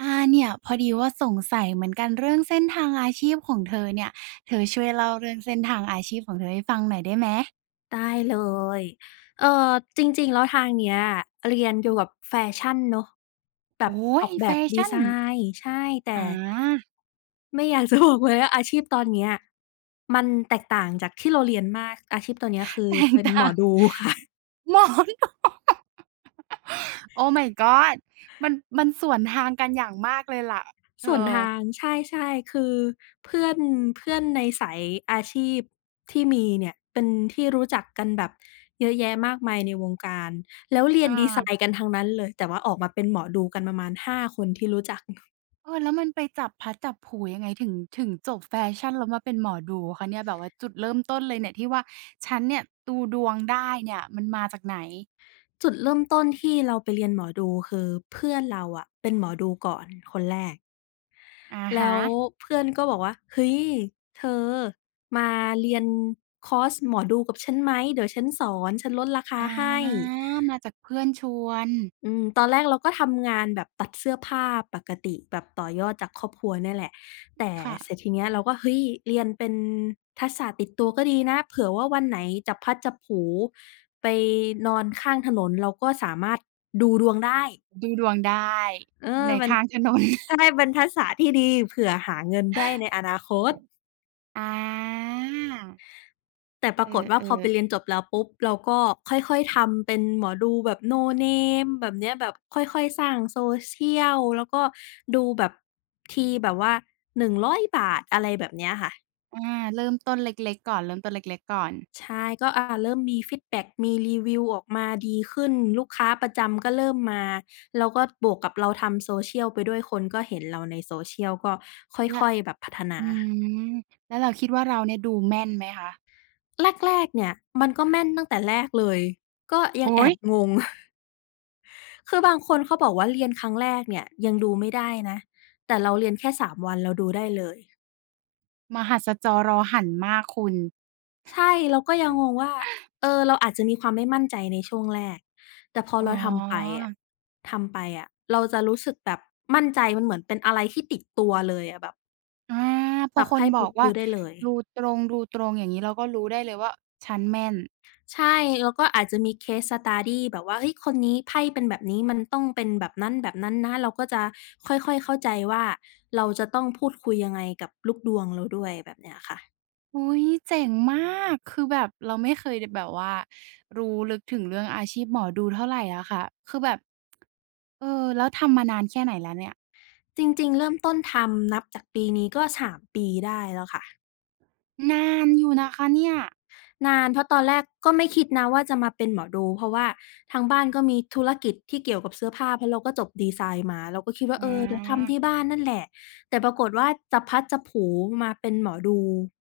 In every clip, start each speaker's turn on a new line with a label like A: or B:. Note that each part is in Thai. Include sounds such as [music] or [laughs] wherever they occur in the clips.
A: อาเนี่ยพอดีว่าสงสัยเหมือนกันเรื่องเส้นทางอาชีพของเธอเนี่ยเธอช่วยเล่าเรื่องเส้นทางอาชีพของเธอให้ฟังหน่อยได้ไหม
B: ได้เลยเอ่อจริงๆแล้วทางเนี้ยเรียนเกี่ยวกับแฟชั่นเนาะแบบ
A: โอ้
B: อ
A: ย
B: อกแบ
A: แฟ
B: บดี
A: ชั่น
B: ไซน์ใช่แต่
A: อา
B: ไม่อยากจะบอกเลยว่าอาชีพตอนเนี้ยมันแตกต่างจากที่เราเรียนมากอาชีพตอนเนี้ยคือ
A: แตก
B: เป็นหม
A: ต่า
B: อ
A: ง
B: ดูค่ะ
A: [laughs] หมอน [laughs] Oh my god มันสวนทางกันอย่างมากเลยล่ะเธ
B: ส่วน
A: อ
B: ทางใช่ๆคือเพื่อนเพื่อนในสายอาชีพที่มีเนี่ยเป็นที่รู้จักกันแบบเยอะแยะมากมายในวงการแล้วเรีย
A: อา
B: นดีไซน์กันทั้งนั้นเลยแต่ว่าออกมาเป็นหมอดูกันประมาณ5คนที่รู้จัก
A: เออแล้วมันไปจับพลัดจับผลูยังไงถึงจบแฟชั่นแล้วมาเป็นหมอดูคะเนี่ยแบบว่าจุดเริ่มต้นเลยเนี่ยที่ว่าฉันเนี่ยดูดวงได้เนี่ยมันมาจากไหน
B: จุดเริ่มต้นที่เราไปเรียนหมอดูคือเพื่อนเราอะเป็นหมอดูก่อนคนแรก
A: อา
B: แล้
A: ฮะ
B: วเพื่อนก็บอกว่าเฮ้ยเธอมาเรียนคอร์สหมอดูกับฉันไหมเดี๋ยวฉันสอนฉันลดรา
A: อ
B: คาให้
A: ามาจากเพื่อนชวน
B: อืมตอนแรกเราก็ทำงานแบบตัดเสื้อผ้าปกติแบบต่อยอดจากครอบครัวเนี่ยแหละแต่
A: ค่ะ
B: เสร็จทีเนี้ยเราก็เฮ้ยเรียนเป็นทักษะติดตัวก็ดีนะเผื่อว่าวันไหนจับพลัดจับผลูไปนอนข้างถนนเราก็สามารถดูดวงได้
A: ดูดวงได้
B: เออ
A: ใน
B: มัน
A: ข้างถนน [laughs]
B: ใช่เป็นทักษะที่ดีเผื่อหาเงินได้ในอนาคต
A: อา
B: แต่ป
A: เอ
B: รา
A: อ
B: กฏว่าพอไปเรียน
A: ๆ
B: จบแล้วปุ๊บเราก็ค่อยๆทำเป็นหมอดูแบบ no name แบบเนี้ยแบบค่อยๆสร้าง social แล้วก็ดูแบบทีแบบว่า100บาทอะไรแบบเนี้ยค่ะ
A: อาเริ่มต้นเล็กๆก่อนเริ่มต้นเล็กๆก่อน
B: ใช่ก็อาเริ่มมีฟีดแบ็กมีรีวิวออกมาดีขึ้นลูกค้าประจำก็เริ่มมาแล้วก็บวกกับเราทำ social ไปด้วยคนก็เห็นเราใน social ก็
A: และ
B: ค่อยๆแบบพัฒนา
A: อืมแล้วเราคิดว่าเราเนี่ยดูแม่นไหมคะ
B: แรกๆเนี่ยมันก็แม่นตั้งแต่แรกเลยก็ยัง
A: โอ้
B: แอ
A: โฮ
B: บงง คือบางคนเขาบอกว่าเรียนครั้งแรกเนี่ยยังดูไม่ได้นะแต่เราเรียนแค่3วันเราดูได้เลย
A: มหัศจรรอหันมากคุณ
B: ใช่เราก็ยังงงว่าเออเราอาจจะมีความไม่มั่นใจในช่วงแรกแต่พอ
A: อ๋
B: เราทำไป
A: อ
B: อะทำไปอะเราจะรู้สึกแบบมั่นใจมันเหมือนเป็นอะไรที่ติดตัวเลยอะแบบ
A: อาพอ
B: สับ
A: คน
B: ไพ่
A: บอ
B: ปุ๊
A: ก
B: บ
A: ว่า
B: รู้ได้เลย
A: ดูตรงดูตรงอย่างงี้เราก็รู้ได้เลยว่าฉันแม่น
B: ใช่แล้วก็อาจจะมี case study แบบว่าเฮ้ยคนนี้ไพ่เป็นแบบนี้มันต้องเป็นแบบนั้นนะเราก็จะค่อยๆเข้าใจว่าเราจะต้องพูดคุยยังไงกับลูกดวงเราด้วยแบบเนี้ยค่ะ
A: อุ๊ยเจ๋งมากคือแบบเราไม่เคยแบบว่ารู้ลึกถึงเรื่องอาชีพหมอดูเท่าไรอะค่ะคือแบบเออแล้วทำมานานแค่ไหนแล้วเนี่ย
B: จริงๆเริ่มต้นทำนับจากปีนี้ก็3ปีได้แล้วค่ะ
A: นานอยู่นะคะเนี่ย
B: นานเพราะตอนแรกก็ไม่คิดนะว่าจะมาเป็นหมอดูเพราะว่าทางบ้านก็มีธุรกิจที่เกี่ยวกับเสื้อผ้าเพราะเราก็จบดีไซน์มาเราก็คิดว่า
A: อ
B: เออเดี๋ยวทำที่
A: า
B: บ้านนั่นแหละแต่ปรากฏว่าจะพลัดจะผลูมาเป็นหมอดู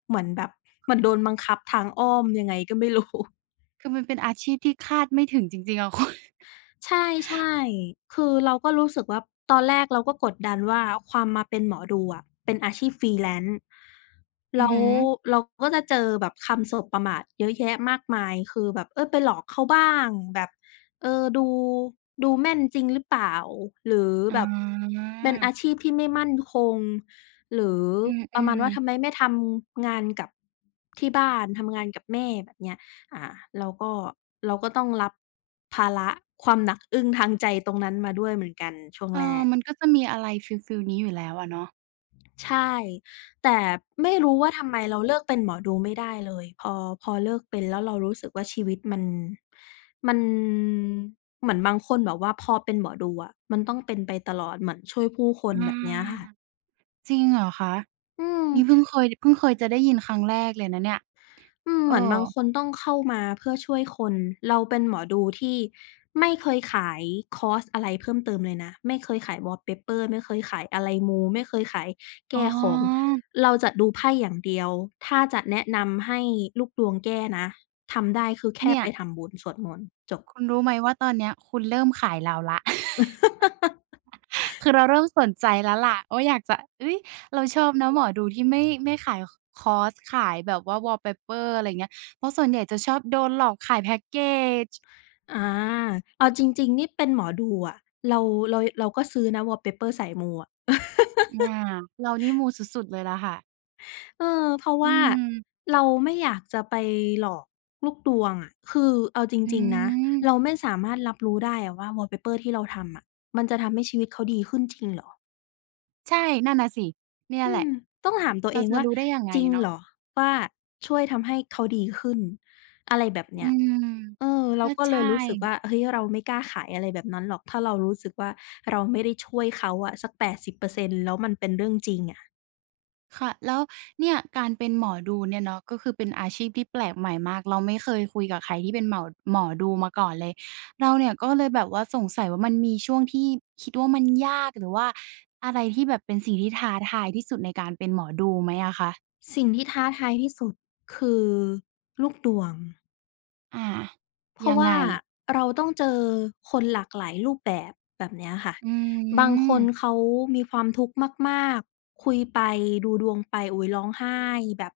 B: เหมือนแบบเหมือนโดนบังคับทางอ้อมยังไงก็ไม่รู้
A: คือมันเป็นอาชีพที่คาดไม่ถึงจริงๆอะคุณ
B: ใช่ๆคือเราก็รู้สึกว่าตอนแรกเราก็กดดันว่าความมาเป็นหมอดูอะเป็นอาชีพ Freelance
A: [laughs] อือ
B: แล้ว
A: ฮึ
B: เราก็จะเจอแบบคำสบประมาทเยอะแยะมากมายคือแบบเออไปหลอกเขาบ้างแบบเออดูแม่นจริงหรือเปล่าหรือ
A: อ๋
B: แบบ
A: อ
B: เป็นอาชีพที่ไม่มั่นคงหรือ
A: อื
B: ประมาณ
A: ม
B: ว่าทำไม
A: ๆ
B: ไม่ทำงานกับที่บ้านทำงานกับแม่แบบเนี้ย ค่ะเราก็เราก็ต้องรับภาระความหนักอึ้งทางใจตรงนั้นมาด้วยเหมือนกันช่วง
A: เอ
B: แร
A: อ
B: ก
A: มันก็จะมีอะไรฟีลๆนี้อยู่แล้วอะเนาะ
B: ใช่แต่ไม่รู้ว่าทำไมเราเลิกเป็นหมอดูไม่ได้เลยพอเลิกเป็นแล้วเรารู้สึกว่าชีวิตมันเหมือนบางคนแบบว่าพอเป็นหมอดูอะมันต้องเป็นไปตลอดเหมือนช่วยผู้คน
A: อ
B: แบบเนี้ยค่ะ
A: าจริงเหรอคะ
B: อืม
A: นี่เพิ่งเคยจะได้ยินครั้งแรกเลยนะเนี่ย
B: อืม
A: เอ
B: เหมือน
A: อ
B: บางคนต้องเข้ามาเพื่อช่วยคนเราเป็นหมอดูที่ไม่เคยขายคอร์สอะไรเพิ่มเติมเลยนะไม่เคยขายวอลเปเปอร์ไม่เคยขายอะไรมูไม่เคยขาย
A: อ๋
B: แก้ของ
A: อ
B: เราจะดูไพ่อย่างเดียวถ้าจะแนะนำให้ลูกดวงแก้นะทำได้คือแค่
A: เนี่ย
B: ไปทำบุญสวดมนต์
A: คุณรู้ไหมว่าตอนเนี้ยคุณเริ่มขายเราแล้ว [laughs]
B: [laughs]
A: คือเราเริ่มสนใจแล้วล่ะว่าอยากจะเฮ้ยเราชอบนะหมอดูที่ไม่ขายคอร์สขายแบบว่า wallpaper อลเปเปอร์อะไรอย่างเงี้ยเพราะส่วนใหญ่จะชอบโดนหลอกขายแพ็กเกจ
B: อาเอาจริงๆนี่เป็นหมอดูอะเราเราก็ซื้อนะวอลเปเปอร์สายมูอะ
A: อาเรานี่มูสุดๆเลยล่ะค่ะ
B: เออเพราะ
A: อื
B: ว่า
A: ม
B: เราไม่อยากจะไปหลอกลูกดวงอะคือเอาจ
A: อื
B: ริงๆนะ
A: ม
B: เราไม่สามารถรับรู้ได้อะว่า wallpaper ที่เราทำอะมันจะทำให้ชีวิตเขาดีขึ้นจริงเหรอ
A: ใช่นั่นน่ะสิเนี่ย
B: อื
A: แหละ
B: มต้องถามตัว
A: เรา
B: เอง
A: จะ
B: ว่า
A: รู้ได้ยังไง
B: จริง
A: เนาะ
B: เหรอว่าช่วยทำให้เขาดีขึ้นอะไรแบบ
A: อื
B: เนี้ย
A: ม
B: เออเรา
A: ก็
B: ก็เล
A: ใช่
B: ยรู้สึกว่าเฮ้ยเราไม่กล้าขายอะไรแบบนั้นหรอกถ้าเรารู้สึกว่าเราไม่ได้ช่วยเขาอะสัก80%แล้วมันเป็นเรื่องจริงอะ
A: ค่ะแล้วเนี่ยการเป็นหมอดูเนี่ยเนาะก็คือเป็นอาชีพที่แปลกใหม่มากเราไม่เคยคุยกับใครที่เป็นเหมาหมอดูมาก่อนเลยเราเนี่ยก็เลยแบบว่าสงสัยว่ามันมีช่วงที่คิดว่ามันยากหรือว่าอะไรที่แบบเป็นสิ่งที่ท้าทายที่สุดในการเป็นหมอดูไหมอะคะ
B: สิ่งที่ท้าทายที่สุดคือลูกดวง
A: อา
B: เพ
A: ยั
B: ราะ
A: งไง
B: ว่าเราต้องเจอคนหลากหลายรูปแบบแบบเนี้ยค่ะ
A: อื
B: บางค
A: ม
B: นเขามีความทุกข์มากๆคุยไปดูดวงไปอุ๊ยร้องไห้แบบ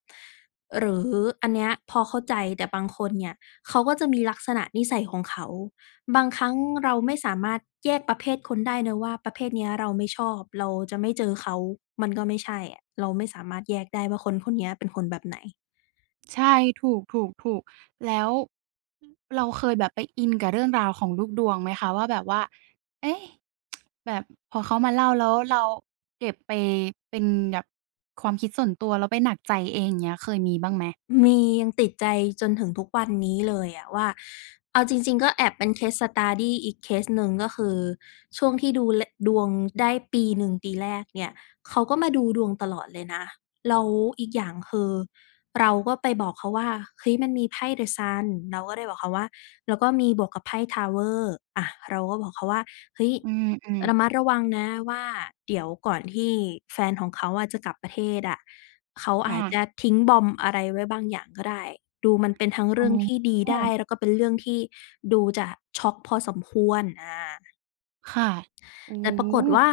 B: หรืออันเนี้ยพอเข้าใจแต่บางคนเนี่ยเขาก็จะมีลักษณะนิสัยของเขาบางครั้งเราไม่สามารถแยกประเภทคนได้เนอะว่าประเภทเนี้ยเราไม่ชอบเราจะไม่เจอเขามันก็ไม่ใช่อะเราไม่สามารถแยกได้ว่าคนคนเนี้ยเป็นคนแบบไหน
A: ใช่ถูกถูกแล้วเราเคยแบบไปอินกับเรื่องราวของลูกดวงไหมคะว่าแบบว่าเอ๊ะแบบพอเขามาเล่าแล้วเราเก็บไปเป็นแบบความคิดส่วนตัวแล้วไปหนักใจเองอย่างเงี้ยเคยมีบ้างไหม
B: มียังติดใจจนถึงทุกวันนี้เลยอะว่าเอาจริงๆก็แอบเป็น case study อีกเคสหนึ่งก็คือช่วงที่ดูลดวงได้ปีหนึ่งปีแรกเนี่ยเขาก็มาดูดวงตลอดเลยนะแล้วอีกอย่างคือเราก็ไปบอกเขาว่าเฮ้ยมันมีไพ่ The Sun" เราก็เลยบอกเขาว่าแล้วก็มีบวกกับไพ่ Tower อะเราก็บอกเขาว่าเฮ้ย
A: อืม
B: ระมัด
A: ๆ
B: ระวังนะว่าเดี๋ยวก่อนที่แฟนของเขาอะจะกลับประเทศอะ เขาอา
A: อา
B: จจะทิ้งบอมอะไรไว้บางอย่างก็ได้ดูมันเป็นทั้ง
A: อ๋
B: เรื่องที่
A: อ
B: ดีได้แล้วก็เป็นเรื่องที่ดูจะช็อกพอสมควรอา
A: ค่ะโอ้
B: แต่ปรากฏ
A: โฮ
B: ว่า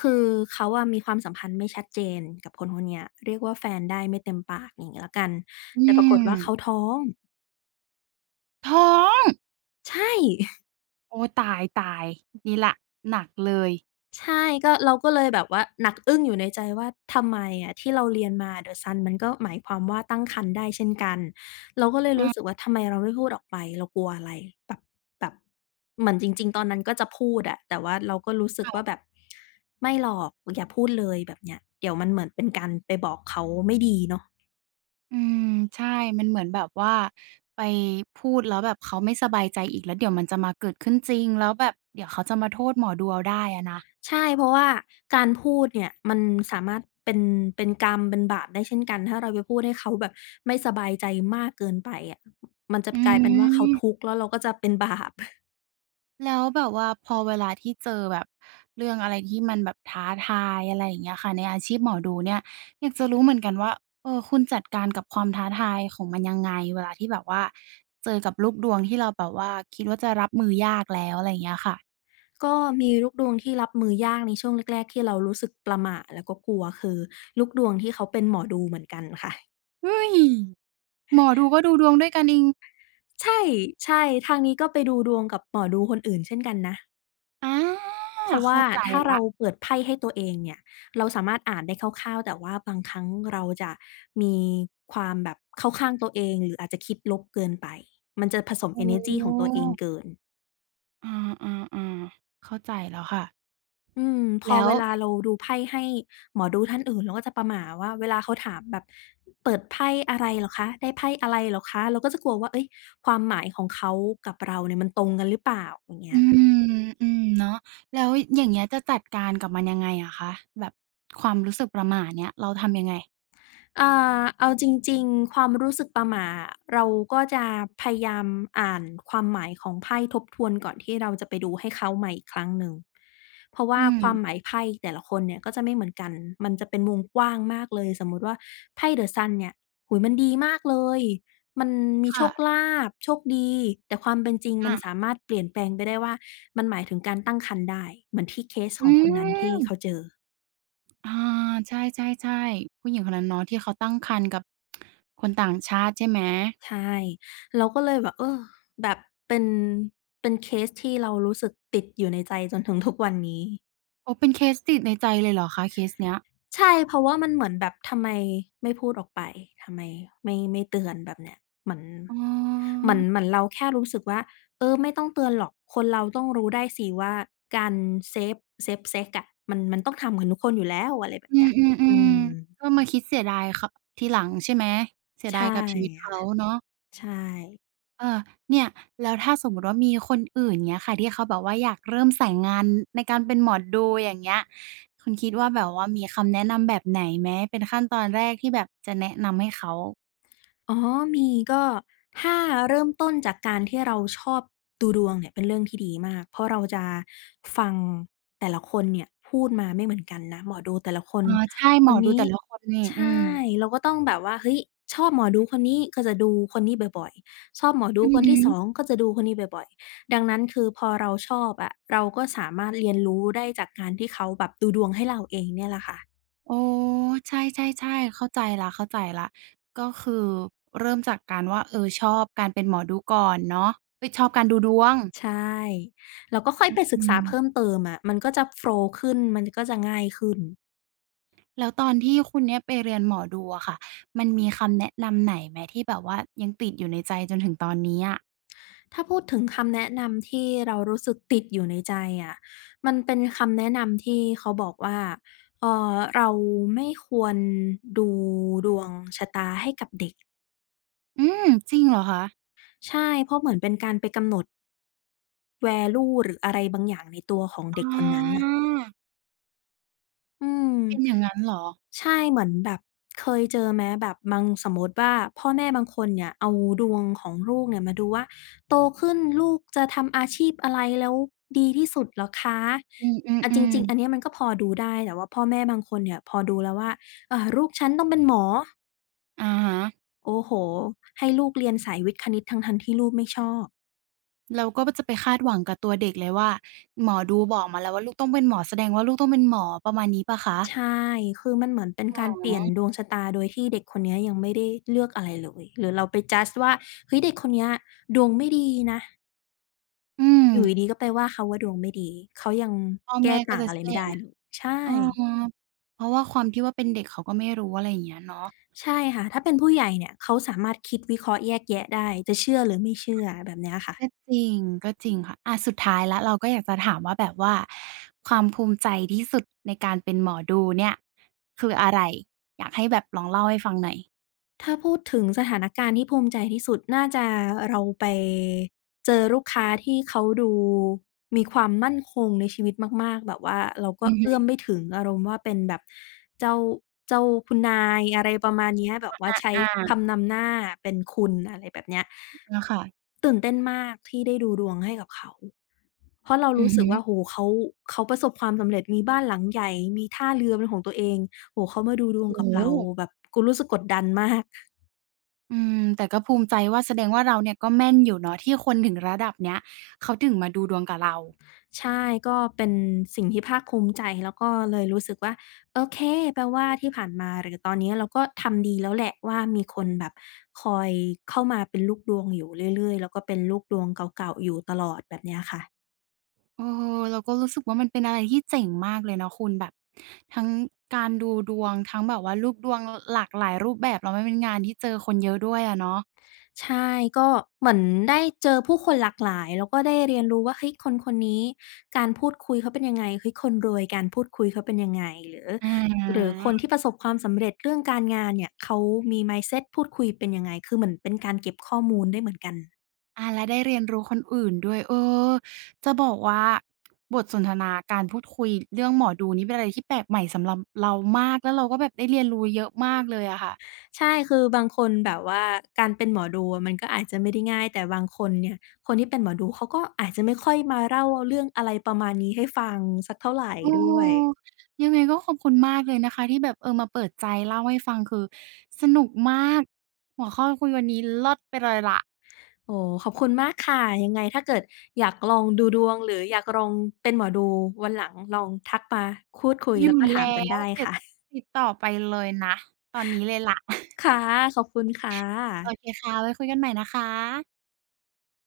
B: คือเขาอะมีความสัมพันธ์ไม่ชัดเจนกับคนคนเนี้ยเรียกว่าแฟนได้ไม่เต็มปากอย่างงี้แล้วกัน
A: อื
B: แต่ปราก
A: ม
B: ฏว่าเขาท้อง
A: ท้อง
B: ใช่ [laughs]
A: โอ้ตายๆนี่แหละหนักเลย
B: ใช่ก็เราก็เลยแบบว่าหนักอึ้งอยู่ในใจว่าทำไมอะที่เราเรียนมา The Sun มันก็หมายความว่าตั้งครรภ์ได้เช่นกันเราก็เลย
A: อา
B: รู้สึกว่าทำไมเราไม่พูดออกไปเรากลัวอะไร เหมือนจริงๆตอนนั้นก็จะพูดอะแต่ว่าเราก็รู้สึก
A: ค่ะ
B: ว่าแบบไม่หรอกอย่าพูดเลยแบบเนี้ยเดี๋ยวมันเหมือนเป็นการไปบอกเขาไม่ดีเนาะ
A: อืมใช่มันเหมือนแบบว่าไปพูดแล้วแบบเขาไม่สบายใจอีกแล้วเดี๋ยวมันจะมาเกิดขึ้นจริงแล้วแบบเดี๋ยวเขาจะมาโทษหมอดูเอาได้อะนะ
B: ใช่เพราะว่าการพูดเนี่ยมันสามารถเป็นกรรมเป็นบาปได้เช่นกันถ้าเราไปพูดให้เขาแบบไม่สบายใจมากเกินไปอะมันจะ
A: อื
B: กลายเป็นว่าเขาทุก
A: ม
B: ข์แล้วเราก็จะเป็นบาป [laughs]
A: แล้วแบบว่าพอเวลาที่เจอแบบเรื่องอะไรที่มันแบบท้าทายอะไรอย่างเงี้ยค่ะในอาชีพหมอดูเนี่ยอยากจะรู้เหมือนกันว่าเออคุณจัดการกับความท้าทายของมันยังไงเวลาที่แบบว่าเจอกับลูกดวงที่เราแบบว่าคิดว่าจะรับมือยากแล้วอะไรอย่างเงี้ยค่ะ
B: ก็มีลูกดวงที่รับมือยากในช่วงแรกๆที่เรารู้สึกประหม่าแล้วก็กลัวคือลูกดวงที่เขาเป็นหมอดูเหมือนกันค่ะ
A: เฮ้ยหมอดูก็ดูดวงด้วยกันเอง
B: ใช่ใช่ทางนี้ก็ไปดูดวงกับหมอดูคนอื่นเช่นกันนะ
A: อา
B: เพราะว่า
A: เข้าใจ
B: ถ้า
A: แล้
B: เรา
A: ว
B: เปิดไพ่ให้ตัวเองเนี่ยเราสามารถอ่านได้คร่าวๆแต่ว่าบางครั้งเราจะมีความแบบเข้าข้างตัวเองหรืออาจจะคิดลบเกินไปมันจะผสม
A: อ๋
B: เอเนอร์จีของตัวเอง
A: อ
B: เกิน
A: อาๆๆเข้าใจแล้วค่ะ
B: อืมพอ
A: แล้ว
B: เวลาเราดูไพ่ให้หมอดูท่านอื่นเราก็จะประหม่าว่าเวลาเขาถามแบบเปิดไพ่อะไรเหรอคะได้ไพ่อะไรเหรอคะเราก็จะกลัวว่าเฮ้ยความหมายของเขากับเราเนี่ยมันตรงกันหรือเปล่าอย่างเงี้
A: อื
B: ย
A: มอืมเนาะแล้วอย่างเงี้ยจะจัดการกับมันยังไงอะคะแบบความรู้สึกประหม่าเนี้ยเราทำยังไง
B: อ่เอาจริงๆ ความรู้สึกประหม่าเราก็จะพยายามอ่านความหมายของไพ่ทบทวนก่อนที่เราจะไปดูให้เขาใหม่อีกครั้งหนึ่งเพราะ
A: อื
B: ว่าความหมาย
A: ม
B: ไพ่แต่ละคนเนี่ยก็จะไม่เหมือนกันมันจะเป็นวงกว้างมากเลยสมมุติว่าไพ่ The Sun เนี่ยโอ้โฮมันดีมากเลยมันมีโช
A: ค่ะ
B: คลาภโชคดีแต่ความเป็นจริงมั
A: อา
B: นสามารถเปลี่ยนแปลงไปได้ว่ามันหมายถึงการตั้งครรภ์ได้เหมือนที่เคสข
A: อื
B: องคนนั้นที่
A: ม
B: เขาเจอ
A: อาใช่ๆๆผู้หญิงคนนั้นเนาะที่เขาตั้งครรภ์กับคนต่างชาติใช่ไหม
B: ใช่เราก็เลยแบบเออแบบเป็นเป็นเคสที่เรารู้สึกติดอยู่ในใจจนถึงทุกวันนี้
A: โอ้เป็นเคสติดในใจเลยเหรอคะเคสเนี้ย
B: ใช่เพราะว่ามันเหมือนแบบทำไมไม่พูดออกไปทำไมไม่เตือนแบบเนี้ยเหมือน
A: อ๋อ
B: เหมือนเราแค่รู้สึกว่าเออไม่ต้องเตือนหรอกคนเราต้องรู้ได้สิว่าการเซฟเซฟเซ็กซ์อะมันต้องทำกันทุกคนอยู่แล้วอะไรแบบ
A: อื
B: เนี้ยอื
A: ม
B: ม
A: ๆๆก็มาคิดเสียดายเขาทีหลังใช่ไหมเสียดาย
B: ใช่
A: กับชีวิตเขา
B: ค่ะ
A: เนาะ
B: ใช่
A: เออเนี่ยแล้วถ้าสมมุติว่ามีคนอื่นเงี้ยค่ะที่เขาแบบว่าอยากเริ่มสายงานในการเป็นหมอดูอย่างเงี้ยคุณคิดว่าแบบว่ามีคำแนะนำแบบไหนไหมเป็นขั้นตอนแรกที่แบบจะแนะนำให้เขา
B: อ๋อมีก็ถ้าเริ่มต้นจากการที่เราชอบดูดวงเนี่ยเป็นเรื่องที่ดีมากเพราะเราจะฟังแต่ละคนเนี่ยพูดมาไม่เหมือนกันนะหมอดูแต่ละคน
A: เออใช่ห
B: ค
A: มอ
B: น
A: ดู
B: นี้
A: แต่ละคนนี่
B: ใช
A: อืม
B: ่เราก็ต้องแบบว่าเฮ้ยชอบหมอดูคนนี้ก็จะดูคนนี้บ่อยๆชอบหมอดู
A: อื
B: ค
A: อ
B: น
A: ฮึ
B: ที่สองก็จะดูคนนี้บ่อยๆดังนั้นคือพอเราชอบอะเราก็สามารถเรียนรู้ได้จากการที่เขาแบบดูดวงให้เราเองเนี่ยแหละค่ะ
A: อ๋อใช่ๆๆเข้าใจแล้วๆก็คือเริ่มจากการว่าเออชอบการเป็นหมอดูก่อนเนาะเอ๊ยชอบการดูดวง
B: ใช่แล้วก็ค่อยไปศึ
A: อื
B: กษาเพิ่ม
A: ม
B: เติมอะมันก็จะโฟลว์ขึ้นมันก็จะง่ายขึ้น
A: แล้วตอนที่คุณเนี่ยไปเรียนหมอดูอะค่ะมันมีคำแนะนำไหนไหมที่แบบว่ายังติดอยู่ในใจจนถึงตอนนี้อะ
B: ถ้าพูดถึงคำแนะนำที่เรารู้สึกติดอยู่ในใจอะมันเป็นคำแนะนำที่เขาบอกว่าเราไม่ควรดูดวงชะตาให้กับเด็ก
A: อืมจริงเหรอคะ
B: ใช่เพราะเหมือนเป็นการไปกำหนด value หรืออะไรบางอย่างในตัวของ
A: อ๋
B: เด็กคนนั้นน่ะ
A: อ
B: อืม
A: เป็นอย่างงั้นเหรอ
B: ใช่เหมือนแบบเคยเจอไหมแบบบางสมมุติว่าพ่อแม่บางคนเนี่ยเอาดวงของลูกเนี่ยมาดูว่าโตขึ้นลูกจะทำอาชีพอะไรแล้วดีที่สุดเหรอคะ
A: อื
B: อะจ
A: ม
B: ริง
A: ๆ
B: ๆ
A: ๆ
B: อันเนี้ยมันก็พอดูได้แต่ว่าพ่อแม่บางคนเนี่ยพอดูแล้วว่าลูกฉันต้องเป็นหมอ
A: อะฮะ
B: โอ้โฮให้ลูกเรียนสายวิทย์คณิตทั้งๆที่ลูกไม่ชอบ
A: เราก็จะไปคาดหวังกับตัวเด็กเลยว่าหมอดูบอกมาแล้วว่าลูกต้องเป็นหมอแสดงว่าลูกต้องเป็นหมอประมาณนี้เปล่าคะ
B: ใช่ คือมันเหมือนเป็น
A: อ๋
B: การเป
A: อ
B: ลี่ยนดวงชะตาโดยที่เด็กคนเนี้ยยังไม่ได้เลือกอะไรเลยหรือเราไปจัดจ์ว่าเฮ้ยเด็กคนเนี้ยดวงไม่ดีนะ
A: อืม
B: อยู่ดีๆก็ไปว่าเขาว่าดวงไม่ดีเขายัง
A: พ่อ
B: แก้
A: แม่ก็
B: ต่าง
A: จะ
B: อะไร
A: เชื่อ
B: ไม่
A: อย่าง
B: ได้
A: งั้น
B: เลยใช่
A: อือฮึเพราะว่าความที่ว่าเป็นเด็กเขาก็ไม่รู้อะไรอย่างเงี้ยเนาะ
B: ใช่ค่ะถ้าเป็นผู้ใหญ่เนี่ยเขาสามารถคิดวิเคราะห์แยกแยะได้จะเชื่อหรือไม่เชื่อแบบเนี้ยค่ะ
A: ก็จริงก็จริงค่ะอาสุดท้ายแล้วเราก็อยากจะถามว่าแบบว่าความภูมิใจที่สุดในการเป็นหมอดูเนี่ยคืออะไรอยากให้แบบลองเล่าให้ฟังหน่อย
B: ถ้าพูดถึงสถานการณ์ที่ภูมิใจที่สุดน่าจะเราไปเจอลูกค้าที่เขาดูมีความมั่นคงในชีวิตมากๆแบบว่าเราก็
A: อือฮึ
B: เอื้อมไม่ถึงอารมณ์ว่าเป็นแบบเจ้าเจ้าคุณนายอะไรประมาณเนี้ยแบบว่า
A: อ
B: ใช้
A: า
B: คำนำหน้าเป็นคุณอะไรแบบเนี้ย
A: อาค่ะ
B: ตื่นเต้นมากที่ได้ดูดวงให้กับเขาเพราะเรา
A: อื
B: รู้
A: อ
B: สึก
A: ฮึ
B: ว่าโอ้โฮเขาประสบความสำเร็จมีบ้านหลังใหญ่มีท่าเรือเป็นของตัวเองโอ้โฮเขามาดูดวง
A: โอ้
B: กับ
A: โ
B: เรา
A: ฮ
B: แบบกูรู้สึกกดดันมาก
A: อืมแต่ก็ภูมิใจว่าแสดงว่าเราเนี่ยก็แม่นอยู่เนาะที่คนถึงระดับเนี้ยเขาถึงมาดูดวงกับเรา
B: ใช่ก็เป็นสิ่งที่ภาคภูมิใจแล้วก็เลยรู้สึกว่าโอเคแปลว่าที่ผ่านมาหรือตอนนี้เราก็ทำดีแล้วแหละว่ามีคนแบบคอยเข้ามาเป็นลูกดวงอยู่เรื่อยๆแล้วก็เป็นลูกดวงเก่าๆอยู่ตลอดแบบเนี้ยค่ะ
A: เออเราก็รู้สึกว่ามันเป็นอะไรที่เจ๋งมากเลยเนาะคุณแบบทั้งการดูดวงทั้งแบบว่าลูกดวงหลากหลายรูปแบบแล้วมันเป็นงานที่เจอคนเยอะด้วยอะเนาะ
B: ใช่ก็เหมือนได้เจอผู้คนหลากหลายแล้วก็ได้เรียนรู้ว่าเฮ้ยคนๆนี้การพูดคุยเขาเป็นยังไงเฮ้ยคนรวยการพูดคุยเขาเป็นยังไงหรือ
A: อา
B: หรือคนที่ประสบความสำเร็จเรื่องการงานเนี่ยเขามี mindset พูดคุยเป็นยังไงคือเหมือนเป็นการเก็บข้อมูลได้เหมือนกัน
A: อาและได้เรียนรู้คนอื่นด้วยเออจะบอกว่าบทสนทนาการพูดคุยเรื่องหมอดูนี่เป็นอะไรที่แปลกใหม่สำหรับเรามากแล้วเราก็แบบได้เรียนรู้เยอะมากเลยอะค่ะ
B: ใช่คือบางคนแบบว่าการเป็นหมอดูอะมันก็อาจจะไม่ได้ง่ายแต่บางคนเนี่ยคนที่เป็นหมอดูเขาก็อาจจะไม่ค่อยมาเล่าเรื่องอะไรประมาณนี้ให้ฟังสักเท่าไร
A: เอ
B: ด้วย
A: อยังไงก็ขอบคุณมากเลยนะคะที่แบบเออมาเปิดใจเล่าให้ฟังคือสนุกมากหัวข้อคุยวันนี้เลิศไปเลยล่ะ
B: โอ้ขอบคุณมากค่ะยังไงถ้าเกิดอยากลองดูดวงหรืออยากลองเป็นหมอดูวันหลังลองทักมาพูดคุย
A: อ
B: แล้ว
A: ยู่
B: ก็ถาม
A: แล้
B: กัน
A: ว
B: ได้
A: เดี๋ยว
B: ค่ะ
A: ติดต่อไปเลยนะตอนนี้เลยล่ะ
B: ค่ะขอบคุณค่
A: โอเค
B: ะ
A: ค่ะไว้คุยกันใหม่นะคะ